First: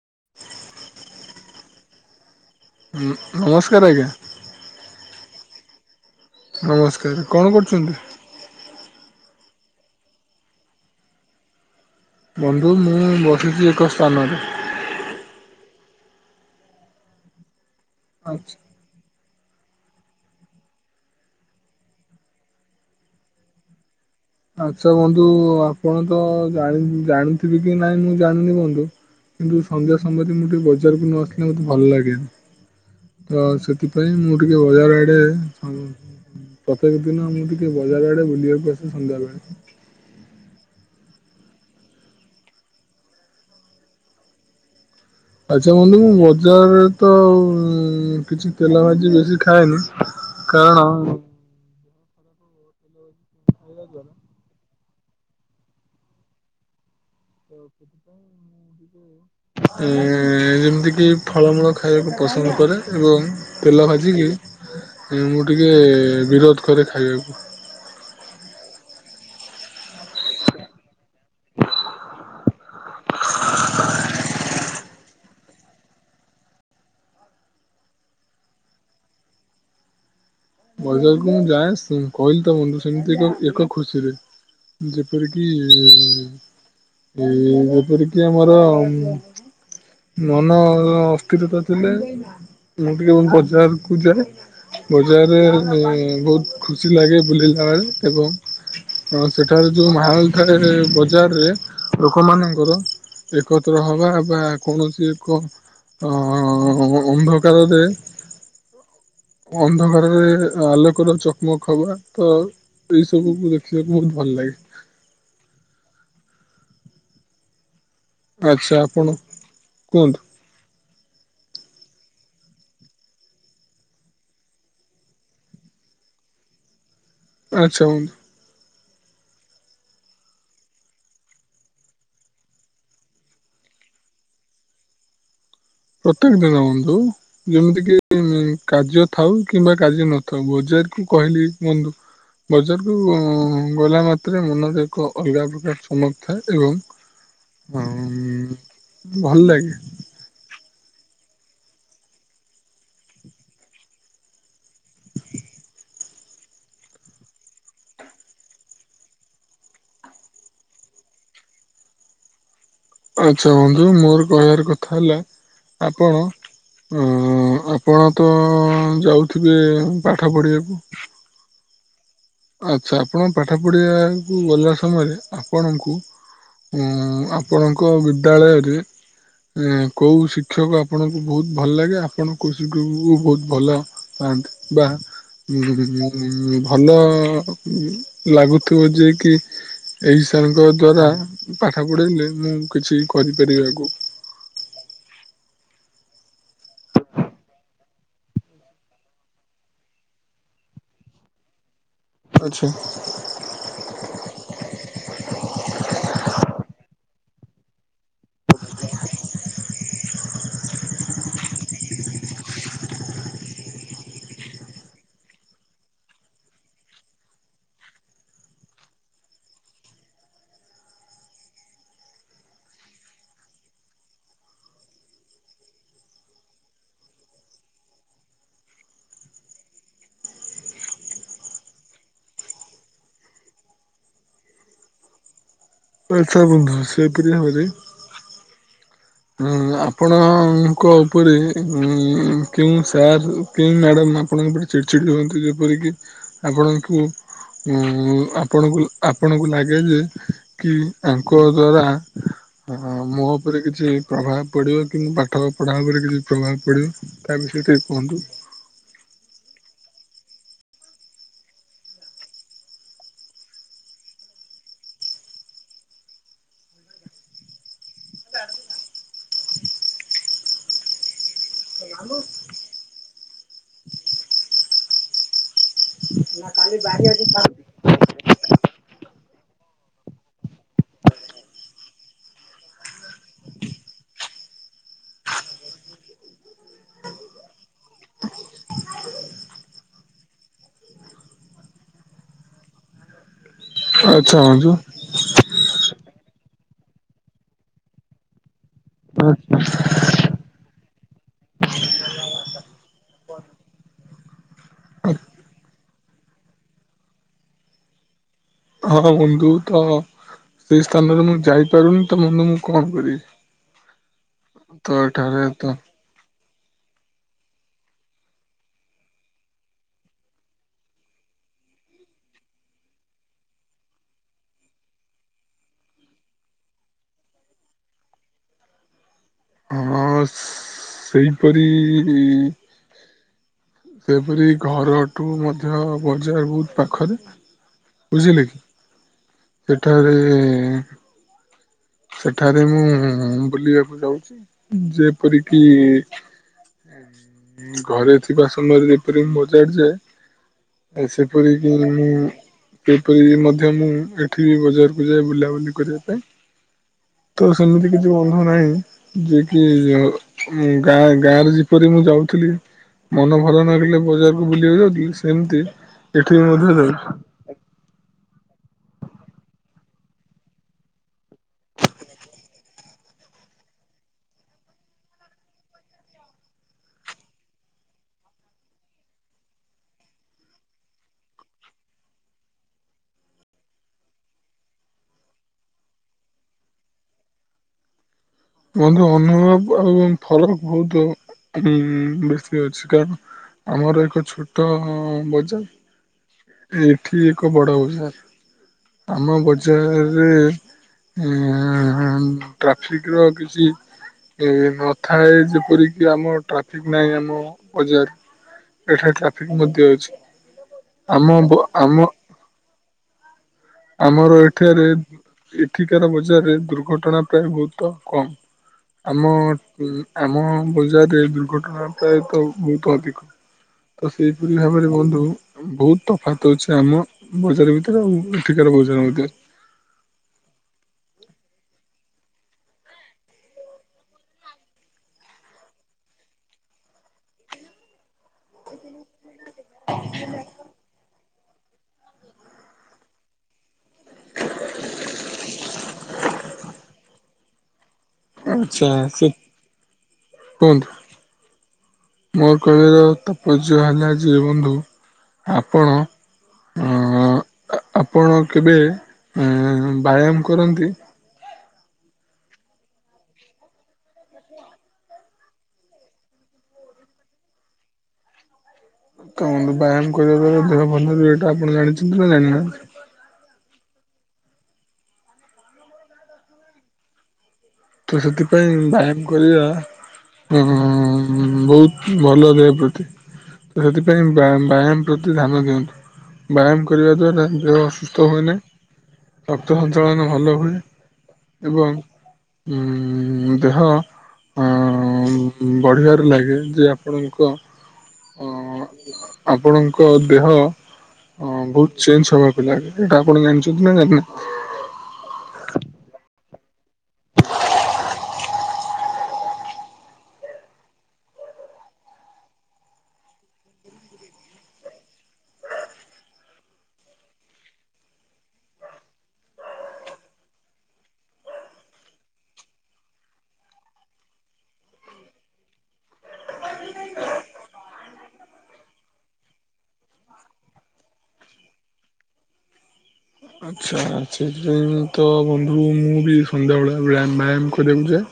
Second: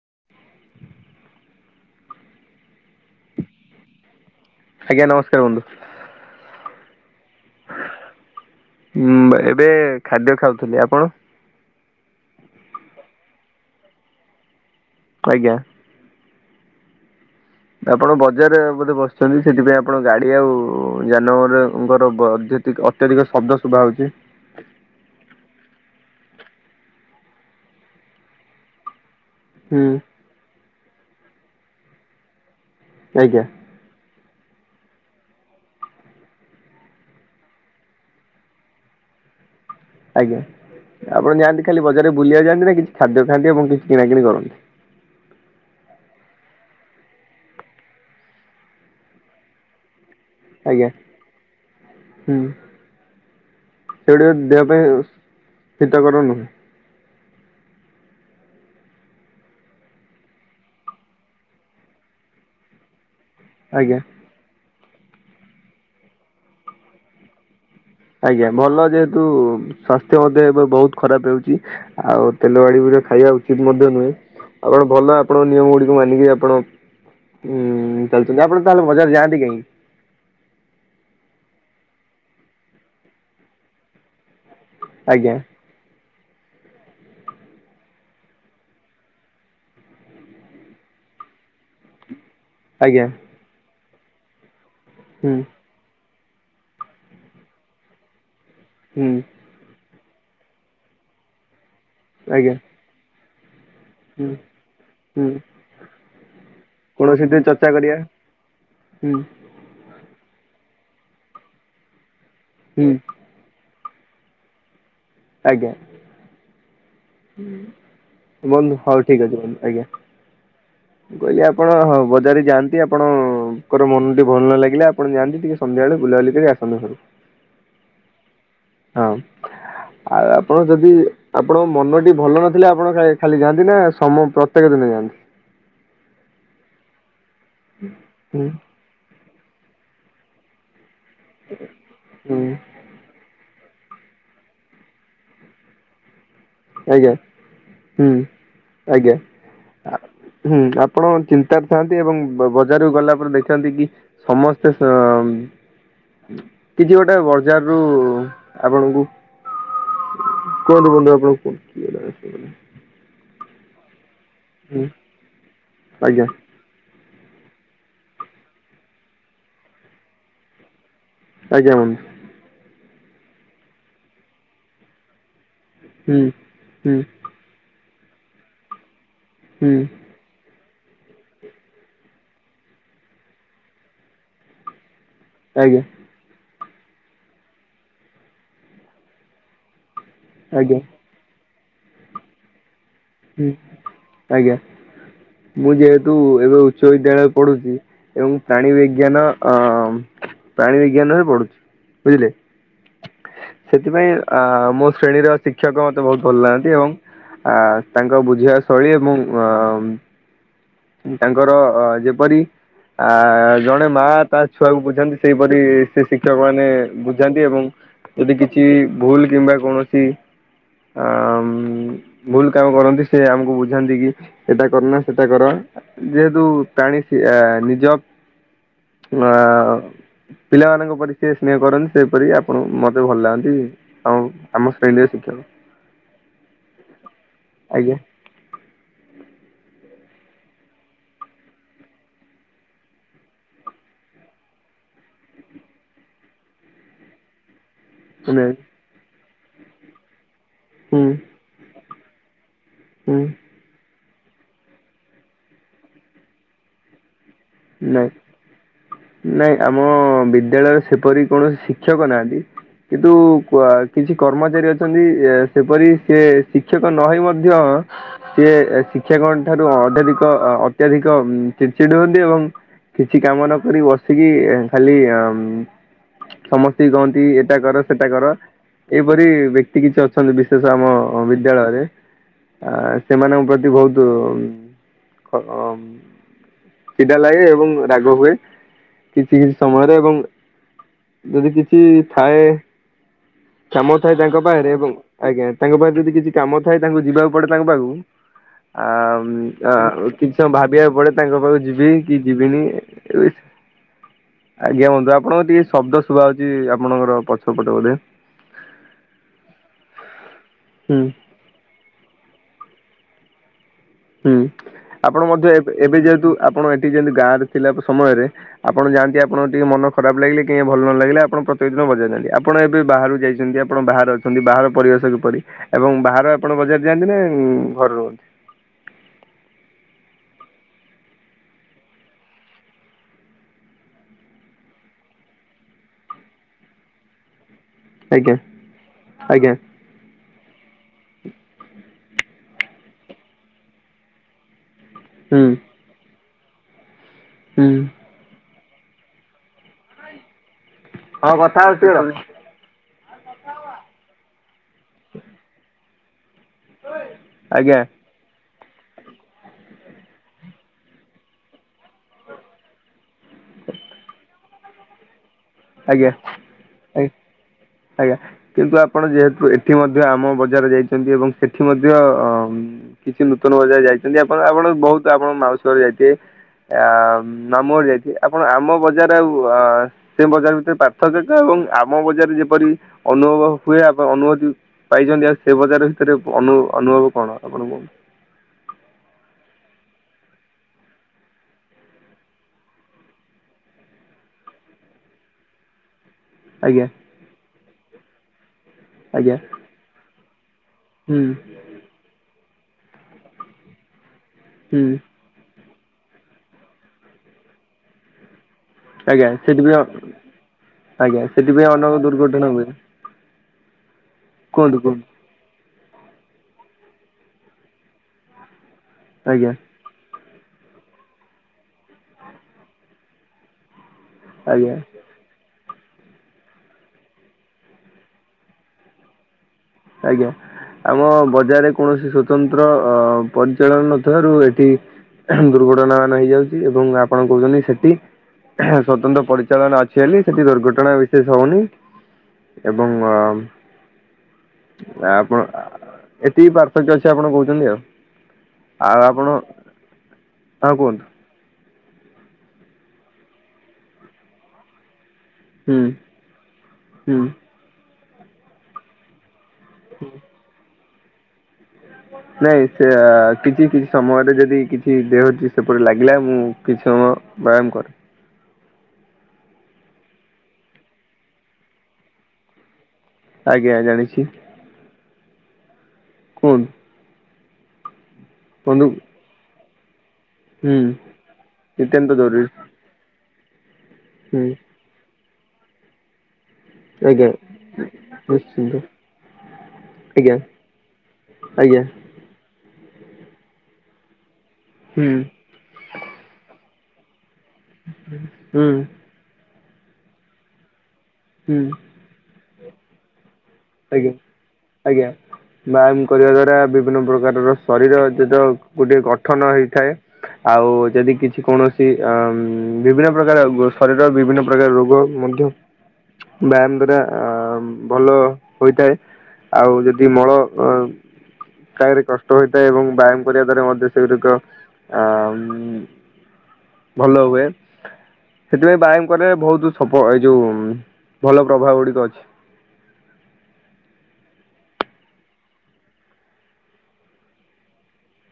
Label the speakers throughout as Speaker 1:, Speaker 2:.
Speaker 1: [inaudible]
Speaker 2: ନମସ୍କାର ଆଜ୍ଞା
Speaker 1: ଆଜ୍ଞା ନମସ୍କାର ବନ୍ଧୁ
Speaker 2: ନମସ୍କାର କଣ କରୁଛନ୍ତି
Speaker 1: ହୁଁ ଏବେ ଖାଦ୍ୟ ଖାଉଥିଲି ଆପଣ
Speaker 2: ବନ୍ଧୁ ମୁଁ ବସିଛି ଏକ ସ୍ଥାନରେ
Speaker 1: ଆଜ୍ଞା ଆପଣ
Speaker 2: ଆଚ୍ଛା
Speaker 1: ବଜାରରେ ବୋଧେ ବସିଛନ୍ତି ସେଥିପାଇଁ ଆପଣ ଗାଡ଼ି ଆଉ ଯାନବାହାନଙ୍କର ଅତ୍ୟଧିକ ଶବ୍ଦ ଶୁଭା ହେଉଛି
Speaker 2: ଆଛା ବନ୍ଧୁ ଆ ଆପଣ ତ ଜାଣି ଜାଣିଥିବେ କି ନାଇଁ ମୁଁ ଜାଣିନି ବନ୍ଧୁ କିନ୍ତୁ
Speaker 1: ହୁଁ
Speaker 2: ସନ୍ଧ୍ୟା ସମୟତରେ ମୁଁ ଟିକେ [unintelligible] ନ ଆସିଲେ ମୋତେ ଭଲ ଲାଗେ
Speaker 1: ଆଜ୍ଞା
Speaker 2: ତ ସେଥିପାଇଁ ମୁଁ ଟିକେ ବଜାର ଆଡେ ପ୍ରତ୍ୟେକ ଦିନ ମୁଁ ଟିକେ ବଜାର ଆଡେ ବୁଲିବାକୁ ଆସି [unintelligible]
Speaker 1: ଆଜ୍ଞା ଆପଣ ଯାଆନ୍ତି ଖାଲି ବଜାରରେ ବୁଲିବାକୁ ଯାଆନ୍ତି ନା କିଛି ଖାଦ୍ୟ ଖାଆନ୍ତି ଏବଂ କିଛି କିଣାକିଣି କରନ୍ତି
Speaker 2: ଆଛା ବନ୍ଧୁ ବଜାରରେ ତ କିଛି ତେଲ ଭାଜି ବେଶୀ ଖାଏନି
Speaker 1: ଆଜ୍ଞା
Speaker 2: କଣ
Speaker 1: ହୁଁ ସେଇଟା ଦେହ ପାଇଁ ହିତକର ନୁହେଁ
Speaker 2: [unintelligible] ଯେମତି କି ଫଳମୂଳ ଖାଇବାକୁ କ ପସନ୍ଦ କରେ ଏବଂ ତେଲ
Speaker 1: ଆଜ୍ଞା
Speaker 2: ଭାଜିକି ମୁଁ ଟିକେ ବିରୋଧ କରେ ଖାଇବାକୁ
Speaker 1: ଆଜ୍ଞା ଭଲ ଯେହେତୁ ସ୍ଵାସ୍ଥ୍ୟ ମଧ୍ୟ ଏବେ ବହୁତ ଖରାପ ହେଉଛି ଆଉ ତେଲ ବାଡି ଖାଇବା ଉଚିତ ମଧ୍ୟ ନୁହେଁ ଆପଣ ଭଲ ଆପଣ ନିୟମ ଗୁଡିକୁ ମାନିକି ଆପଣ ହୁଁ ଚାଲୁଛନ୍ତି ଆପଣ ତାହେଲେ ବଜାରେ ଯାଆନ୍ତି କାହିଁ
Speaker 2: ବଜାରକୁୁ ମୁଁ ଯାଏ କହିଲି ତ ବନ୍ଧୁ ସେମିତି ଏକ ଏକ ଖୁସିରେ
Speaker 1: ଆଜ୍ଞା
Speaker 2: ଯେପରିକି ଏ ଯେପରିକି ଆମର ମନ ଅସ୍ଥିରତା ଥିଲେ ମୁଁ
Speaker 1: ଆଜ୍ଞା
Speaker 2: ଟିକେ ବଜାରକୁ ଯାଏ
Speaker 1: ହୁଁ
Speaker 2: ବଜାରରେ ବହୁତ ଖୁସି ଲାଗେ ବୁଲିବା ଏବଂ
Speaker 1: ହୁଁ
Speaker 2: ହ ସେଠାରେ ଯୋଉ ମାଲ ଥାଏ ବଜାରରେ
Speaker 1: ଆଜ୍ଞା
Speaker 2: ଲୋକମାନଙ୍କର ଏକତ୍ର ହବା
Speaker 1: ହୁଁ।
Speaker 2: ବା କୌଣସି
Speaker 1: ହୁଁ
Speaker 2: ଏକ ଅ ଅ
Speaker 1: କୌଣସିଥିରେ ଚର୍ଚ୍ଚା
Speaker 2: ଅନ୍ଧକାରରେ
Speaker 1: କରିବା ହୁଁ
Speaker 2: ଅନ୍ଧ ଘରେ ଘରେ ରେ ଆଲୋକର ଚକମକ ହବା ତ
Speaker 1: ହୁଁ
Speaker 2: ଏଇ ସବୁକୁ ଦେଖିବାକୁ ବହୁତ ଭଲ ଲାଗେ
Speaker 1: ଆଜ୍ଞା
Speaker 2: ଆଚ୍ଛା
Speaker 1: ବନ୍ଧୁ ହଉ
Speaker 2: ଆପଣ
Speaker 1: ଠିକ ଅଛି ବନ୍ଧୁ ଆଜ୍ଞା
Speaker 2: କୁହନ୍ତୁ
Speaker 1: କହିଲି ଆପଣ ହଁ ବଜାର ଯାଆନ୍ତି ଆପଣଙ୍କର ମନ ଟେ ଭଲ ନ ଲାଗିଲା ଆପଣ ଯାଆନ୍ତି ଟିକେ ସନ୍ଧ୍ୟାବେଳେ ବୁଲାବୁଲି କରି ଆସନ୍ତୁ ଘରକୁ
Speaker 2: ଆଛା ହଉ
Speaker 1: ହଁ ଆଉ ଆପଣ ଯଦି ଆପଣଙ୍କ ମନ ଭଲ ନଥିଲେ ଆପଣ ଖାଲି ଯାଆନ୍ତି ନା ସମ ପ୍ରତ୍ୟେକ ଦିନ ଯାଆନ୍ତି?
Speaker 2: ପ୍ରତ୍ୟେକ ଦିନ ହନ୍ତୁ ଯେମିତି କି
Speaker 1: ହୁଁ
Speaker 2: କାର୍ଯ୍ୟ ଥାଉ କିମ୍ବା କାର୍ଯ୍ୟ ନଥାଉ ବଜାର କୁ କହିଲି ବଧୁ
Speaker 1: ହୁଁ
Speaker 2: ବଜାର କୁ ଙ୍ଗଲା ମାତ୍ରେ ମନରେ ଏକ ଅଲଗା ପ୍ରକାର ସମ ଥାଏ ଏବଂ
Speaker 1: ଆଜ୍ଞା ହୁଁ ଆଜ୍ଞା।
Speaker 2: ଉ ଭଲ ଲାଗେ।
Speaker 1: ଆ- ହୁଁ ଆପଣ ଚିନ୍ତାରେ ଥାନ୍ତି ଏବଂ ବଜାରକୁ ଗଲା ପରେ ଦେଖନ୍ତି କି ସମସ୍ ସ୍ତେ ଆମ। କିଛି ଗୋଟେ ବଜାର ରୁ ଆପଣଙ୍କୁ କୁହନ୍ତୁ ବନ୍ଧୁ ଆପଣ କୁହନ୍ତୁ କିଏ ଗୋଟେ
Speaker 2: ଆଚ୍ଛା ବନ୍ଧୁ ମୋର କହିବାର
Speaker 1: ହୁଁ
Speaker 2: କଥା ହେଲା ଆପଣ
Speaker 1: ଆଜ୍ଞା
Speaker 2: ଅ ଆପଣ ତ ଯାଉଥିବେ ପାଠ ପଢିବାକୁ?
Speaker 1: ଆଜ୍ଞା।
Speaker 2: ଆଚ୍ଛା ଆପଣ ପାଠ ପଢ଼ିବାକୁ ଗଲା ସମୟରେ ଆପଣଙ୍କୁ
Speaker 1: ହୁଁ
Speaker 2: ଉ
Speaker 1: ହୁଁ
Speaker 2: ଆପଣଙ୍କ
Speaker 1: ହୁଁ
Speaker 2: ବିଦ୍ୟାଳୟରେ କୋଉ ଶି ଶିକ୍ଷକ ଆପଣଙ୍କୁ ବହୁତ ଭଲ ଲାଗେ ଆପଣ କଉ ଶିକ୍ଷକ କୁ ବହୁତ ଭଲ ପାଆନ୍ତି ବା
Speaker 1: ଆଜ୍ଞା
Speaker 2: ଉ ଊ ଭଲ ଲାଗୁଥିବ ଯ କି ଏହିଇ ସାର ଙ୍କ
Speaker 1: ଆଜ୍ଞା
Speaker 2: ଦ୍ଵାରା ପାଠ ପଢେଇଲେ ମୁଁ କିଛି
Speaker 1: ହୁଁ
Speaker 2: କରିପାରିବି ଆଗକୁ।
Speaker 1: ଆଜ୍ଞା। ମୁଁ ଯେହେତୁ ଏବେ ଉଚ୍ଚ ବିଦ୍ୟାଳୟରେ ପଢୁଛି ଏବଂ ପ୍ରାଣୀ ବିଜ୍ଞାନ ଅମ ପ୍ରଣି ବିଜ୍ଞାନ ରେ ପଡୁଛି।
Speaker 2: ଆଛା
Speaker 1: ସେଥିପାଇଁ ଅ ମୋ ଶ୍ରେଣୀର ଶିକ୍ଷକ ମତେ ବହୁତ ଭଲ ଲାଗନ୍ତି ଏବଂ ଆ ତାଙ୍କ ବୁଝିବା ଶୈଳୀ ଏବଂ ଆ ତାଙ୍କର ଅ ଯେପରି ଆ ଜଣେ ମା ତା ଛୁଆକୁ ବୁଝାନ୍ତି ସେଇପରି ସେ ଶିକ୍ଷକ ମାନେ ବୁଝାନ୍ତି ଏବଂ ଯଦି କିଛି ଭୁଲ କିମ୍ବା କୌଣସି ଆ ଭୁଲ କାମ କରନ୍ତି ସେ ଆମକୁ ବୁଝାନ୍ତି କି ସେଟା କର ନା ସେଟା କର। ଯେହେତୁ ପ୍ରାଣି ନିଜ ଅ ପିଲାମାନଙ୍କ ପରି ସିଏ ସ୍ନେହ କରନ୍ତି ସେପରି ଆପଣ ମତେ ଭଲ ଲାଗନ୍ତି ଆଉ ଆମ ଶ୍ରେଣୀର ଆ
Speaker 2: ଆଛା ବନ୍ଧୁ ସେ ପିଲବରେ।
Speaker 1: ଆଜ୍ଞା
Speaker 2: ଆପଣଙ୍କ ଉପରେ କେଉଁ ସାର୍ କେଉଁ ମ୍ୟାଡ଼ାମ ଆପଣଙ୍କଟେ ଚିଡି ଚିଡି ହୁଅନ୍ତି ଯେପରିକି ଆପଣଙ୍କୁ ଉଁ
Speaker 1: ଧନ୍ୟବାଦ
Speaker 2: ଆପଣଙ୍କୁ ଆପଣଙ୍କୁ ଲାଗେ ଯେ କି
Speaker 1: ହୁଁ
Speaker 2: ତାଙ୍କ ଦ୍ଵାରା ହଁ
Speaker 1: ହୁଁ
Speaker 2: ମୋ ଉପରେ କିଛି ପ୍ରଭାବ ପଡିବ କିନ୍ତ ପାଠ ପଢା ଉପରେ କିଛି ପ୍ରଭାବ ପଡିବ। ତା ବିଷୟରେ ଟିକେ
Speaker 1: ନାଇଁ
Speaker 2: କୁହନ୍ତୁ।
Speaker 1: ନାଇଁ ଆମ ବିଦ୍ୟାଳୟରେ ସେପରି କୌଣସି ଶିକ୍ଷକ ନାହାନ୍ତି। କିନ୍ତୁ କିଛି କର୍ମଚାରୀ ଅଛନ୍ତି ସେପରି ସେ ଶିକ୍ଷକ ନହଇ ମଧ୍ୟ ସିଏ ଶିକ୍ଷା ଗଣ ଠାରୁ ଅଧାଧିକ ଅତ୍ୟଧିକ ଚିଚି ହୁଅନ୍ତି ଏବଂ କିଛି କାମ ନ କରି ବସିକି ଖାଲି ଅ ସମସ୍ତ କହନ୍ତି ଏଇଟା କର ସେଟା କର। ଏପରି ବ୍ୟକ୍ତି କିଛି ଅଛନ୍ତି ବିଶେଷ ଆମ ବିଦ୍ୟାଳୟରେ। ଆ ସେମାନଙ୍କ ପ୍ରତି ବହୁତ ଖା ଅମ ଲାଗେ ଏବଂ ରାଗ ହୁଏ କିଛି କିଛି ସମୟରେ ଏବଂ ଯଦି କିଛି ଥାଏ କାମ ଥାଏ
Speaker 2: ଆଚ୍ଛା
Speaker 1: ତାଙ୍କ ପାଖରେ
Speaker 2: ବନ୍ଧୁ
Speaker 1: ଏବଂ ଆଜ୍ଞା ତାଙ୍କ ପାଖରେ ଯଦି କିଛି କାମ ଥାଏ ତାଙ୍କୁ ଯିବାକୁ ପଡେ ତାଙ୍କ ପାଖକୁ ଆ କିଛି ସମୟ ଭାବିବାକୁ ପଡେ ତାଙ୍କ ପାଖକୁ ଯିବି କି ଯିବିନି? ଆଜ୍ଞା ବନ୍ଧୁ ଆପଣଙ୍କ ଟିକେ ଶବ୍ଦ ଶୁଭ ହଉଛି ଆପଣଙ୍କର ପଛ ପଟେ ବୋଧେ?
Speaker 2: ହଁ ବନ୍ଧୁ ତ ସେଇ
Speaker 1: ହୁଁ
Speaker 2: ସ୍ଥାନରେ ମୁଁ ଯାଇପାରୁନି ତ ବନ୍ଧୁ ମୁଁ କଣ କରିବି?
Speaker 1: ହୁଁ
Speaker 2: ତ
Speaker 1: ଆପଣ
Speaker 2: ଏଠାରେ
Speaker 1: ମଧ୍ୟ ଏବେ
Speaker 2: ତ
Speaker 1: ଏବେ ଯେହେତୁ ଆପଣ ଏଠି ଯେମିତି ଗାଁରେ ଥିଲା ସମୟରେ ଆପଣ ଯାଆନ୍ତି ଆପଣଙ୍କ ଟିକେ ମନ ଖରାପ ଲାଗିଲେ କାହିଁ ଭଲ ନ ଲାଗିଲେ ଆପଣ ପ୍ରତ୍ୟେକ ଦିନ ବଜାର ଯାଆନ୍ତି ଆପଣ ଏବେ ବାହାରୁ ଯାଇଛନ୍ତି ଆପଣ ବାହାରେ ଅଛନ୍ତି ବାହାର ପରିବେଶ କିପରି ଏବଂ ବାହାର ଆପଣ ବଜାର ଯାଆନ୍ତି ନା ଘରେ ରୁହନ୍ତି?
Speaker 2: ହଁ ସେଇପରି ଇ ସେପରି ଘର ଠୁ ମଧ୍ୟ ବଜାର ବହୁତ ପାଖରେ
Speaker 1: ଆଜ୍ଞା
Speaker 2: ବୁଝିଲେ
Speaker 1: ଆଜ୍ଞା
Speaker 2: ସେଠାରେ ସେଠାରେ ମୁଁ ବୁଲିବାକୁ ଯାଉଛି
Speaker 1: ହୁଁ
Speaker 2: ଯେପରିକି
Speaker 1: ହୁଁ।
Speaker 2: ଘରେ ଥିବା ସମୟରେ ଏପରି ବଜାର ଯାଏ
Speaker 1: ହଁ
Speaker 2: ସେପରି
Speaker 1: କଥା
Speaker 2: କି
Speaker 1: ହଉଛି
Speaker 2: ମୁଁ ସେହିପରି ମଧ୍ୟ ମୁଁ ଏଠି ବଜାରକୁ ଯାଏ ବୁଲାବୁଲି କରିବା ତ
Speaker 1: ଆଜ୍ଞା
Speaker 2: ସେମିତି କିଛି ବନ୍ଧୁ ନାହିଁ ଯିଏ କି? ଗାଁ ଗାଁ ରେ ଯେପରି ମୁଁ ଯାଉଥିଲି ମନ ଭଲ ନ ଲାଗିଲେ ବଜାରକୁ ବୁଲିବାକୁ ଯାଉଥିଲି, ସେମିତି
Speaker 1: ଆଜ୍ଞା,
Speaker 2: ଏଠି ମଧ୍ୟ ଯାଉଛି
Speaker 1: ଆଜ୍ଞା ଆଜ୍ଞା କିନ୍ତୁ ଆପଣ ଯେହେତୁ ଏଠି ସେଠି ମଧ୍ୟ ଆମ ବଜାର ଯାଇଛନ୍ତି ଏବଂ ସେଠି ମଧ୍ୟ କିଛି ନୂତନ ବଜାର ଯାଇଛନ୍ତି ଆପଣ ଆପଣ ବହୁତ ଆପଣ ମାଉସୀ ଘର ଯାଇଥିବେ ଆ ମାମୁ ଘର ଯାଇଥିବ, ଆପଣ ଆମ ବଜାର ଆଉ ଅ ସେ ବଜାର ଭିତରେ ପାର୍ଥକ୍ୟତା ଏବଂ ଆମ ବଜାରରେ ଯେପରି ଅନୁଭବ ହୁଏ ଆ ଅନୁଭୂତି ପାଇଛନ୍ତି ସେ ବଜାର ଭିତରେ ଅନୁ ଅନୁଭବ କଣ ଆପଣଙ୍କୁ?
Speaker 2: ବନ୍ଧୁ ଅନୁଭବ ଏବଂ ଫରକ ବହୁତ ଆଉ। ହୁଁ ବେଶୀ ଅଛି ।କାରଣ ଆମର ଏକ ଛୋଟ ବଜାର,
Speaker 1: ଆଜ୍ଞା
Speaker 2: ଏଠି ଏକ ବଡ଼ ବଜାର।
Speaker 1: ଆଜ୍ଞା
Speaker 2: ଆମ ବଜାରରେ
Speaker 1: ହୁଁ
Speaker 2: ହଁ ହଁ ହଁ ଟ୍ରାଫିକ ର କିଛି ଏ
Speaker 1: ହୁଁ
Speaker 2: ନଥାଏ ଯେପରିକି ଆମ ଟ୍ରାଫିକ ନାହିଁ ଆମ ବଜାର୍ ରେ। ଏଠାରେ
Speaker 1: ଆଜ୍ଞା
Speaker 2: ଟ୍ରାଫିକ
Speaker 1: ସେଥିପାଇଁ
Speaker 2: ମଧ୍ୟ ଅଛି।
Speaker 1: ଆଜ୍ଞା
Speaker 2: ଆମ ବ
Speaker 1: ସେଥିପାଇଁ ଅନେକ
Speaker 2: ଆମ
Speaker 1: ଦୁର୍ଘଟଣା ହୁଏ
Speaker 2: ଆମର
Speaker 1: କୁହନ୍ତୁ
Speaker 2: ଏଠାରେ,
Speaker 1: କୁହନ୍ତୁ
Speaker 2: ଏଠିକାର ବଜାରରେ ଦୁର୍ଘଟଣା ପ୍ରାୟ ବହୁତ କମ୍। ଆମ
Speaker 1: ଆଜ୍ଞା
Speaker 2: [unintelligible] ଆମ ବଜାରରେ ଦୁର୍ଘଟଣା ପ୍ରାୟତ ବହୁତ ଅଧିକ। ତ ସେଇପରି
Speaker 1: ଆଜ୍ଞା
Speaker 2: ଭାବରେ ବନ୍ଧୁ ବହୁତ ତଫାତ ଅଛି ଆମ ବଜାର ଭିତରେ ଆଉ ଏଠିକାର ବଜାର ମଧ୍ୟରେ।
Speaker 1: ଆଜ୍ଞା। ଆମ ବଜାରରେ କୌଣସି ସ୍ଵତନ୍ତ୍ର ଅ ପରିଚାଳନା ନଥିବାରୁ ଏଠି ଦୁର୍ଘଟଣା ମାନ ହେଇଯାଉଛି ଏବଂ ଆପଣ କହୁଛନ୍ତି ସେଠି ସ୍ୱତନ୍ତ୍ର ପରି ଚାଳନା ଅଛି ବୋଲି ସେଠି ଦୁର୍ଘଟଣା ବିଶେଷ ହଉନି ଏବଂ ଆ ଆପଣ ଏତିକି ପାର୍ଥକ୍ୟ ଅଛି ଆପଣ କହୁଛନ୍ତି ଆଉ।
Speaker 2: ଆଚ୍ଛା
Speaker 1: ଆଉ
Speaker 2: ସେ
Speaker 1: ଆପଣ ହଁ କୁହନ୍ତୁ।
Speaker 2: ମୋ କହିବାର ତାତ୍ପର୍ଯ୍ୟ ହେଲା ଯେ ବନ୍ଧୁ,
Speaker 1: ହୁଁ
Speaker 2: ଆପଣ
Speaker 1: ହୁଁ।
Speaker 2: ଅ ଆପଣ କେବେ ବ୍ୟାୟାମ କରନ୍ତି?
Speaker 1: ନାଇଁ ସେ କିଛି କିଛି ସମୟରେ ଯଦି କିଛି ଦେହ ଟିକେ ସେପରି ଲାଗିଲା ମୁଁ କିଛି ସମୟ ବ୍ୟାୟାମ କରେ।
Speaker 2: ଦେଖନ୍ତୁ ବନ୍ଧୁ ବ୍ୟାୟାମ୍ କରିବା ଦ୍ୱାରା ଦେହ ଭଲ ରୁହେ ଏଇଟା ଆପଣ ଜାଣିଛନ୍ତି ନା ଜାଣିନାହାନ୍ତି?
Speaker 1: ଆଜ୍ଞା ଜାଣିଛି। କୁହନ୍ତୁ
Speaker 2: ତ ସେଥିପାଇଁ
Speaker 1: ବନ୍ଧୁ
Speaker 2: ବ୍ୟାୟାମ କରିବା ହୁଁଁ ହୁଁ ହୁଁ
Speaker 1: ନିତ୍ୟାନ୍ତ
Speaker 2: ବହୁତ
Speaker 1: ଜରୁରୀ।
Speaker 2: ଭଲ ଦେହ ପ୍ରତି। ତ ସେଥିପାଇଁ
Speaker 1: ହୁଁ
Speaker 2: ବ୍ୟାୟାମ ବ୍ୟାୟାମ ପ୍ରତି ଧ୍ୟାନ ଦିଅନ୍ତୁ। ବ୍ୟାୟାମ କରିବା
Speaker 1: ଆଜ୍ଞା
Speaker 2: ଦ୍ୱାରା ଦେହ ଅସୁସ୍ଥ ହୁଏ
Speaker 1: ନିଶ୍ଚିନ୍ତ
Speaker 2: ନାହିଁ ରକ୍ତ ସଞ୍ଚାଳନ
Speaker 1: ଆଜ୍ଞା
Speaker 2: ଭଲ ହୁଏ
Speaker 1: ଆଜ୍ଞା
Speaker 2: ଏବଂ ଉ ଦେହ
Speaker 1: ହୁଁ
Speaker 2: ବଢିବାରେ ଲାଗେ ଯେ ଆପଣ ଙ୍କ
Speaker 1: ହୁଁ
Speaker 2: ଆପଣଙ୍କ ଦେହ
Speaker 1: ହୁଁ
Speaker 2: ଅ ବହୁତ ଚେଞ୍ଜ ହବାକୁ ଲାଗେ ଏଟା
Speaker 1: ଆଜ୍ଞା ଆଜ୍ଞା ବ୍ୟାୟାମ କରିବା ଦ୍ଵାରା ବିଭିନ୍ନ ପ୍ରକାରର ଶରୀର ଯଦି ଗୋଟେ ଗଠନ ହେଇଥାଏ। ଆଉ ଯଦି କିଛି କୌଣସି ଅ ବିଭିନ୍ନ ପ୍ରକାର ଶରୀର ବିଭିନ୍ନ ପ୍ରକାର ରୋଗ ମଧ୍ୟ ବ୍ୟାୟାମ ଦ୍ଵାରା ଭଲ ହୋଇଥାଏ ଆଉ ଯଦି ମଳ ଅ କାହାରି କଣ୍ଟ ହୋଇଥାଏ ଏବଂ ବ୍ୟାୟାମ କରିବା ଦ୍ଵାରା ମଧ୍ୟ ସେଗୁଡିକ ଆ ଭଲ ହୁଏ। ସେଥିପାଇଁ ବ୍ୟାୟାମ କରେ ବହୁତ ସ ଏଇ ଯୋଉ ଭଲ ପ୍ରଭାବ ଗୁଡିକ ଅଛି। ହ
Speaker 2: ଆଚ୍ଛା ସେଥିପାଇଁ ତ ବନ୍ଧୁ ମୁଁ ବି ସନ୍ଧ୍ୟାବେଳେ ବଳେୟ ବ୍ୟାୟାମ କରିବାକୁ ଯାଏ।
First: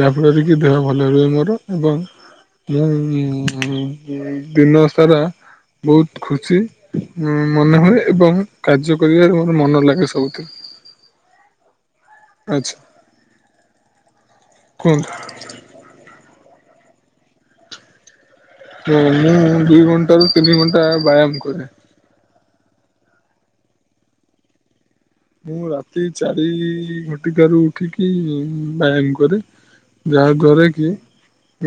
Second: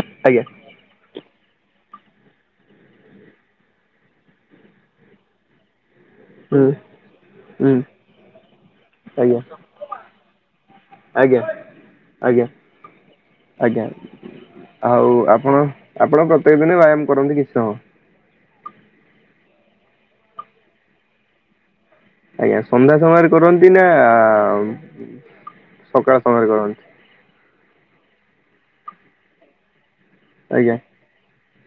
Speaker 2: ଯାହାଫଳରେ
Speaker 1: ଆଜ୍ଞା
Speaker 2: କି ଦେହ ଭଲ ରୁହେ ମୋର। ଏବଂ ମୁଁ ଦିନ ସାରା ବହୁତ ଖୁସି
Speaker 1: ହୁଁ
Speaker 2: ମନେ
Speaker 1: ହୁଁ
Speaker 2: ହୁଏ ଏବଂ କାର୍ଯ୍ୟ କରିବାର
Speaker 1: ଆଜ୍ଞା
Speaker 2: ମ ମନ ଲାଗେ ସବୁଥିରେ।
Speaker 1: ଆଜ୍ଞା। ଆଜ୍ଞା
Speaker 2: ଆଚ୍ଛା
Speaker 1: ଆଜ୍ଞା
Speaker 2: କୁହନ୍ତୁ
Speaker 1: ଆଉ ଆପଣ ଆପଣଙ୍କ ପା ତେକ ଦିନ ବ୍ୟାୟାମ କରନ୍ତି କିଛି ସମୟ?
Speaker 2: ହଁ ମୁଁ ଦିଇ ଘଣ୍ଟା ରୁ ତିନି ଘଣ୍ଟା ବ୍ୟାୟାମ କରେ।
Speaker 1: ଆଜ୍ଞା ସନ୍ଧ୍ୟା ସମୟରେ କରନ୍ତି ନା?
Speaker 2: ମୁଁ ରାତି
Speaker 1: ସକାଳ
Speaker 2: ଚାରି
Speaker 1: ସମୟରେ କରନ୍ତି?
Speaker 2: ଘଟିକା ରୁ ଉଠିକି ବ୍ୟାୟାମ କରେ। ଯାହା ଦ୍ଵାରା
Speaker 1: ଆଜ୍ଞା
Speaker 2: କି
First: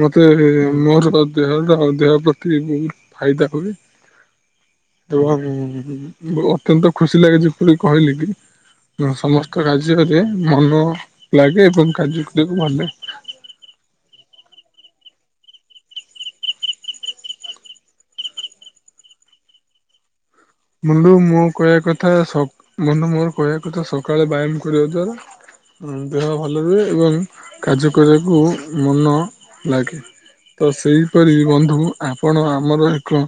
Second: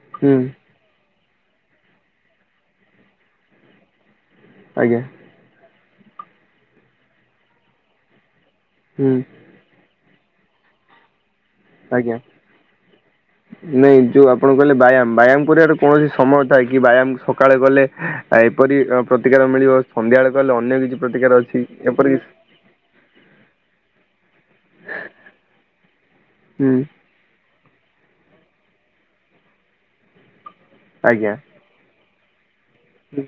Speaker 2: ମତେ
Speaker 1: ହୁଁ
Speaker 2: ମୋର ଦେହର ଦେହ ପ୍ରତି ବହୁତ ଫାଇଦା ହୁଏ
Speaker 1: ଆଜ୍ଞା
Speaker 2: ଏବଂ ଅତ୍ୟନ୍ତ ଖୁସି ଲାଗେଛି ଯେପରି କହିଲି କି
Speaker 1: ହୁଁ
Speaker 2: ସମସ୍ତ କାର୍ଯ୍ୟ ମନ ଲାଗେ ଏବଂ
Speaker 1: ଆଜ୍ଞା।
Speaker 2: କାର୍ଯ୍ୟ କରିବାକୁ ଭାଲ ଲାଗେ।
Speaker 1: ନାଇଁ ଯୋଉ ଆପଣ କଲେ ବ୍ୟାୟାମ ବ୍ୟାୟାମ କରିବାର କୌଣସି ସମୟ ଥାଏ କି ବ୍ୟାୟାମ ସକାଳେ ଗଲେ ଏପରି ପ୍ରତିକାର ମିଳିବ ସନ୍ଧ୍ୟାବେଳେ କଲେ ଅନ୍ୟ କିଛି
Speaker 2: ବନ୍ଧୁ
Speaker 1: ପ୍ରତିକାର
Speaker 2: ମଁ
Speaker 1: ଅଛି
Speaker 2: କହିବା କଥା
Speaker 1: ଏପରି
Speaker 2: ସଖ ବନ୍ଧୁ ମୋର କହିବା ଥା ସକାଳେ ବ୍ୟାୟାମ କରିବା ଦ୍ଵାରା ଦେହ ଭଲ
Speaker 1: ହୁଁ
Speaker 2: ରୁହେ ଏବଂ କାର୍ଯ୍ୟ କରିବାକୁ ମନ ଲାଗେ ତ
Speaker 1: ଆଜ୍ଞା
Speaker 2: ସେହିପରି ବନ୍ଧୁ ଆପଣ ଆମର ଏକ
Speaker 1: ହୁଁ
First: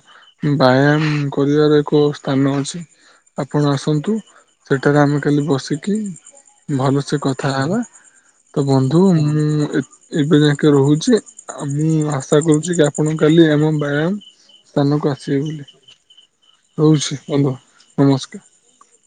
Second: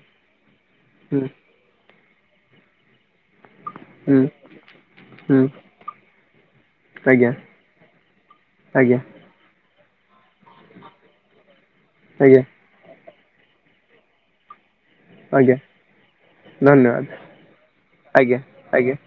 Speaker 1: ହୁଁ
Speaker 2: ବ୍ୟାୟାମ କରିବାର ଏକ ସ୍ଥାନ ଅଛି। ଆପଣ ଆସନ୍ତୁ
Speaker 1: ହୁଁ
Speaker 2: ସେଠାରେ ଆମେ କାଲି
Speaker 1: ହୁଁ
Speaker 2: ବସିକି ଭଲସେ
Speaker 1: ଆଜ୍ଞା
Speaker 2: କଥା ହେବା। ତ ବନ୍ଧୁ
Speaker 1: ଆଜ୍ଞା
Speaker 2: ମୁଁ ଏବେ ଯାକେ ରହୁଛି ଆଉ ମୁଁ ଆଶା
Speaker 1: ଆଜ୍ଞା
Speaker 2: କରୁଛି କି ଆପଣ କାଲି ଆମ ବ୍ୟାୟାମ ସ୍ଥାନକୁ ଆସିବେ
Speaker 1: ଆଜ୍ଞା
Speaker 2: ବୋଲି
Speaker 1: ଧନ୍ୟବାଦ
Speaker 2: ରହୁଛି ବନ୍ଧ
Speaker 1: ଆଜ୍ଞା
Speaker 2: ନମସ୍କାର।
Speaker 1: ଆଜ୍ଞା